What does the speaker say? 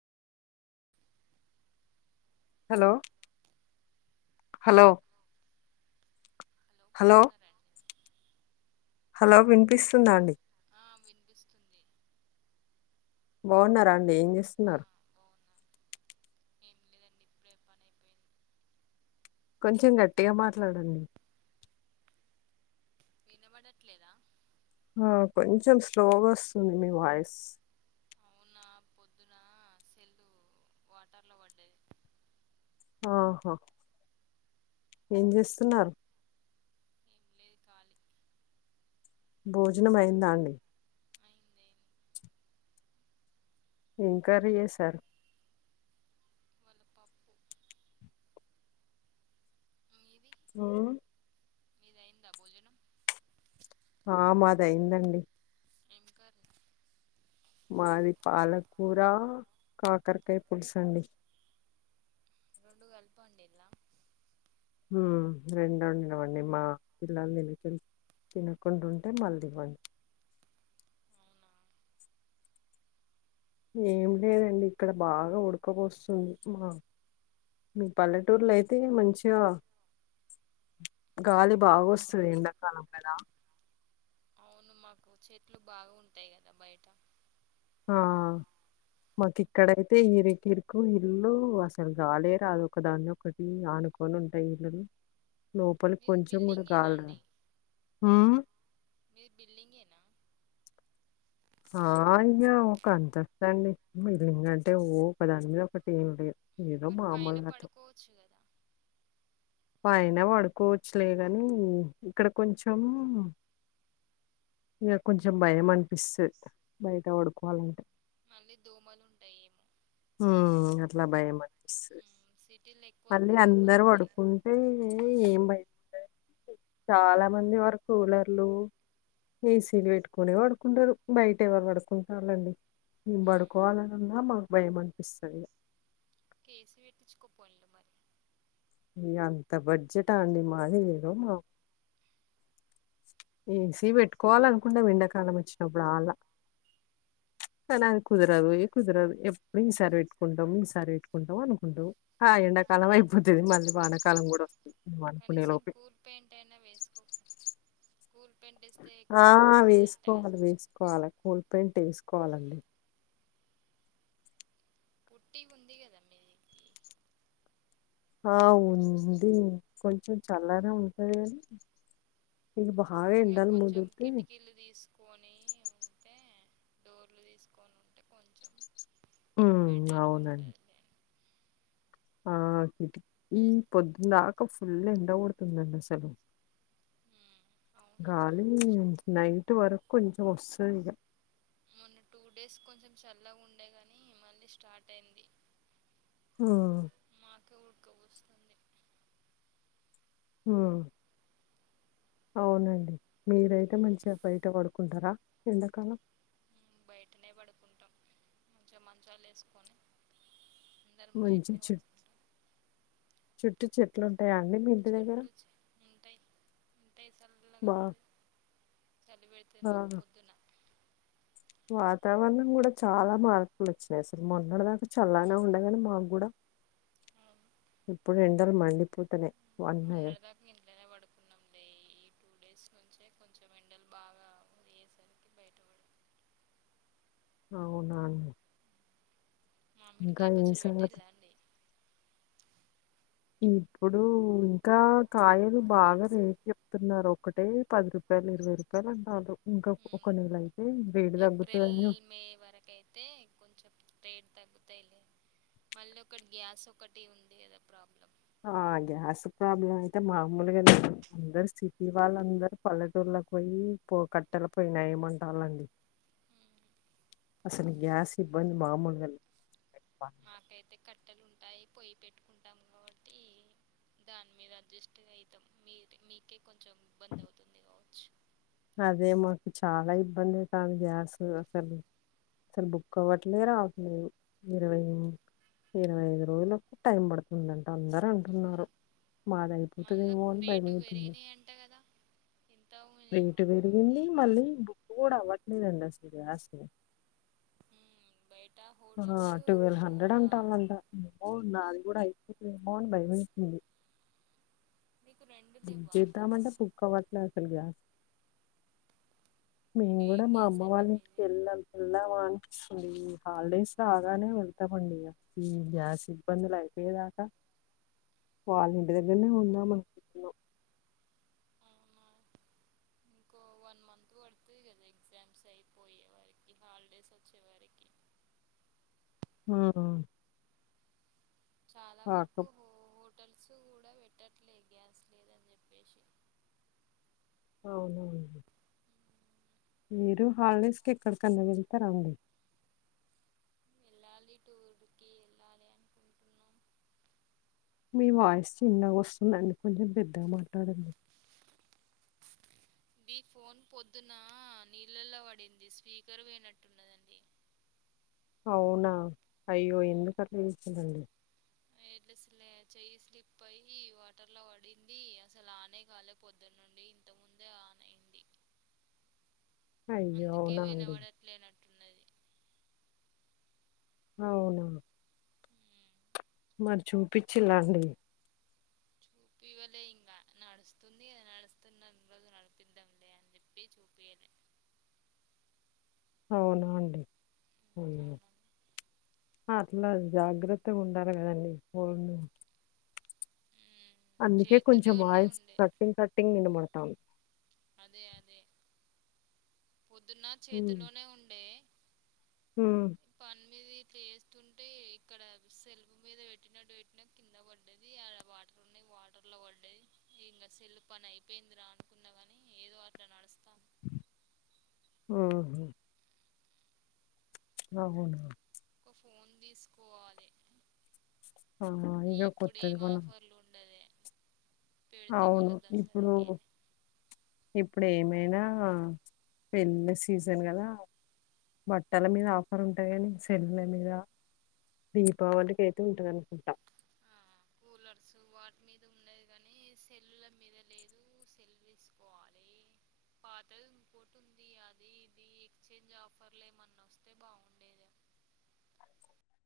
Hello hello hello hello వినిపిస్తుందా అండి ఆ వినిపిస్తుంది బాగున్నారా అండి ఏం ఆ చేస్తున్నారు బాగున్నా ఏం లేదండి ఇప్పుడే పని అయిపోయింది కొంచెం గట్టిగా మాట్లాడండి వినబడట్లేదా ఆ కొంచెం స్లోగా వస్తుంది మీ వాయిస్ అవునా పొద్దున సెల్లు వాటర్ లో పడ్డేది ఆహా ఏం చేస్తున్నారు ఏం లేదు ఖాళీ భోజనం అయిందా అండి అయింది ఎం కర్రీ చేసారు వాళ్ళ పప్పు హ మీద ఎందా భోజనం ఆ మాదయిందండి ఏంక మాది పాలకూర కాకరకాయ పులుసు అండి రెండు కలిపం ఉండడిలా రెండోడి ఇవ్వండి మా పిల్లలు ననుకలి తినకుండా ఉంటే మళ్ళీ ఇవ్వండి అవునా ఏం లేదండి ఇక్కడ బాగా ఉడక వస్తుంది మా మీ పల్లెటూర్లో అయితే మంచిగా గాలి బాగా వస్తుంది ఎండాకాలం కదా అవును మాకు చెట్లు బాగా ఉంటాయి కదా బయట ఆ మాకు ఇక్కడైతే ఇరుకు ఇరుకు ఇల్లు అసలు రాలేరాదు ఒకదాన్ని ఒకటి ఆనుకొని ఉంటాయి ఇల్లులు లోపలికి మీది కొంచెం కూడా బిల్డింగేనా గాలరా అండి మీది బిల్డింగ్ ఏనా ఆ అయ్యా ఒక అంతస్తు అండి మల్లికంటే ఓ పదాని మీద ఒకటి ఏం లేదు ఏదో మరి పైన మామ్మలట పడుకోవచ్చు కదా పైన వాడుకోవచ్చులే కానీ ఇక్కడ కొంచెం ఇక కొంచెం భయం అనిపిస్తుంది బయట వాడుకోవాలంటే మళ్ళీ దోమలు ఉంటాయి ఏమో హ అట్లా భయం అనిపిస్తు ఏమో సిటీలో ఎక్కువ మళ్ళీ దోమలు అందరు ఉంటాయి కదా వడుకుంటే ఏం బయ చాలా మంది వారు కూలర్లు ఏసీలు పెట్టుకుని పడుకుంటారు బయట ఎవరు పడుకుంటారులెండి మేము పడుకోవాలన్నా మాకు భయం అనిపిస్తుంది ఒక ఏసి పెట్టిచ్చుకో పోలో మరి మీ అంత బడ్జెట్ అండి మాది ఏదో మా ఏసి పెట్టుకోవాలనుకుంటాం ఎండాకాలం వచ్చినప్పుడు అలా కానీ అది కుదరదు ఏ కుదరదు ఎప్పుడు ఈసారి పెట్టుకుంటాం ఈసారి పెట్టుకుంటాం అనుకుంటావు ఆ ఎండాకాలం అయిపోతుది మళ్ళీ వానకాలం కూడా వస్ కనీసం కూల్ పెయింట్ అయినా వేసుకోక ఆ కదా వేసుకోవాలి వేసుకోవాలి కూల్ పేయింట్ వేసుకోవాలండి పుట్టి ఉంది కదండి మీదికి ఆ ఉంది కొంచెం చల్లనే ఉంటది కానీ ఇకు బా ఇంకా కొంచెం కిటికీలు తీసుకొని ఉంటే డోర్లు తీసుకొని ఉంటే కొంచెం ఉమ్ బెటర్గా అవునండి ఉంటుంది ఆ కిటికీ ఈ పొద్దుందాకా ఫుల్ ఎండ కొడుతుందండి అసలు అవును గాలి నై ట్ వరకు కొంచం వస్తదిగ మొన్న టూ డేస్ కొంచెం చల్లగా ఉండే గాని మళ్ళీ స్టార్ట్ అయింది ఆ ఉడక పోస్తుంది ఊ అవునండి మీరైతే మంచిగా బయట పడుకుంటారా ఎడాకాలం బయటనే పడుకుంటాం [inaudible] మంచాలేసుకొని మంచి చె చుట్టూ చెట్లున్ చుట్లూ [inaudible] ఉంటాయి ఉంటాయి చల్లాగా బా చలి పెడుతుంది ఆ, మాకు పొద్దున వాతావరణం కూడా చాలా మార్పులు వచ్చినాయి అసలు మొన్నటి దాకా చల్లానే ఉండే గానీ మాకు కూడా ఎప్పుడు ఎండాలు మండిపోతేనే మొన్నటి దాకా ఇంట్లోనే పడుకున్నాం లే టూ డేస్ నుంచే కొంచెం ఎండలు బాగా అయ్యేసరికి బయట పడుకుంటాం అవునాని మామిడికాయ పుచ్చడి పెట్టిల్లా అండి ఇప్పుడు ఇంకా కాయలు బాగా రేట్ చెప్తున్నారు ఒక్కటే పది రూపాయలు ఇరవై రూపాయలు అంటాండ్రు ఉమ్ ఏప్రల్ తగ్గుతుందని చూస్తా మే వరకైతే కొంచెం రేట్ తగ్గు తయ్ లే మళ్ళొకటి గ్యాస్ ఒకటి ఉంది కదా ప్రాబ్లం ఆ గ్యాస్ ప్రాబ్లం అయితే మామూలుగా లేదు అందరూ సిటీ వాళ్ళందరూ పల్లెటూళ్ళకి పోయి పో కట్టల పోయ్యి నయం అంటాలండి అసలు గ్యాస్ ఇబ్బంది మామూలుగా లే మాకైతే కట్టెలున్ అయి పొయి పెట్టుకుంటాం కాబట్టి దాని మీద అడ్జస్ట్ అవుతాం మీరు మీకే కొంచెం ఇబ్బంది అవుతుంది కావచ్చు అదే మాకు చాలా ఇబ్బందికాదు గ్యాస్ అసలు అసలు బుక్ అవ్వట్లేదు రావట్లేదు ఇరవై ఇరవై ఐదు రోజులలకు టైం పడుతుందింట అందరు అంటున్నారు మాదయి మళ్ళా రేటు పెరిగినయి అంట కదా ఇంత రేటు [unintelligible] పెరిగింది మళ్ళీ బుక్ కూడా అవ్వట్లేదండి అసలుయాసలు మ్మ్. బయట ఆ హోటల్స్ ట్వెల్వ్ కూడా హండ్రెడ్ అంటాందంటా అవున కూడా ఎపుడుపోను భయమైతుంది మీకు రెండు లేవా జీతమంటే ముద్దులు పుక్క పట్ల అసలు గ్యాస్ మేము ఏం కూడా మా గ్యాస్ అమ్మ అండి వాళ్ళ ఇంటికి మీది వెళ్ళాం వెళ్దావా అని అ ఈ హాలిడేస్ రాగానే వెళ్తామండి ఈ గ్యాస్ ఇబ్బందులు అయిపోయేదాకా వాళ్ళ ఇంటి దగ్గరనే ఉందాం అనుక్ [unintelligible] అవునా ఇంకో వన్ మంత్ పడుతుంది కదా ఎగ్జామ్స్ అయిపోయే వారికి హాలిడేస్ వచ్చే వారికి ఆ చాలా ఆ వరకు కం హో హోటల్స్ కూడా పెట్టట్లేదు గ్యాస్ లేదని చెప్పేసి అవును అండి మీరు హాలిడేస్ కి ఎక్కడికన్నా వెళ్తారండి ఎలాలి టూర్కి ఎళ్లాల అనుకుంటున్నాం మీ వాయిస్ చిన్నగా వస్తుందండి కొంచెం పెద్దగా మాట్లాడండి ఈ ఫోన్ పొద్దున నీళ్ళల్లో పడింది స్పీకర్ పోయినట్టున్నదండి అవునా అయ్యో ఎందుక అలా జేసుకుంటారండీ ఎట్లా అసలే చెయ్యి స్లిప్ అయి వాటర్ లో పడింది అసలు ఆనే కాలే పొద్దున్న నుండి ఇంతకా ముందే ఆన్ అయింది అయ్యో అందుకే అవునా వినబడట్లేనట్టున్నది అవునా మరి చూపించిలాండి చూపివ్వలే ఇంకా నడుస్తుంది నడుస్తున్న రోజు నడిపిద్దాంలే అని చెప్పి చూపిలే అవునా అండి అవును అవునండి అట్లా జాగ్రత్తగా ఉండాలి కదండీ ఫోను అందుకే కొంచెం చేతిలోనే వాయిల్స్ ఉండే కట్టింగ్ కట్టింగ్ వినపడ్ అవును అదే అదే పొద్దున్న చేతిలోనే ఉండే హ్మ్మ్ ఇది చేస్తుంటే ఇక్కడ సెల్ఫ మీద పెట్టినట్టు పెట్టిన కింద పడ్డది అడ వాటర్ ఉన్నాయి వాటర్ లో పడ్డది ఇంకా సెల్ఫ్ పని అయిపోయింది రా అనుకున్నా గాని అని ఏదో అట్లా నడుస్తాం ఆ అవును ఒక ఫోన్ తీసుకోవాలి అవున ఈరోజు ఇప్పుడేం కొత్తదికొను ఆఫర్లు ఉండదే పెడితే అవును మళ్ళీ ఇప్పుడు దసరాకేనే ఇప్పుడేమి నైనా పెళ్ళి సీజన్ కదా బట్టల మీద ఆఫర్ ఉంటాయి కానీ సెల్లల మీద దీపావళికి అయితే ఉంటుంది అనుకుంటా సో వాటిమీద ఉండది కానీ సెల్ల మీద లేదు సెల్ తీసుకోవాలి పాత ఇంకోటి ఉంది అది ఇది ఎక్స్చేంజ్ ఆఫర్లు ఏమన్నా వస్తే బాగుండేది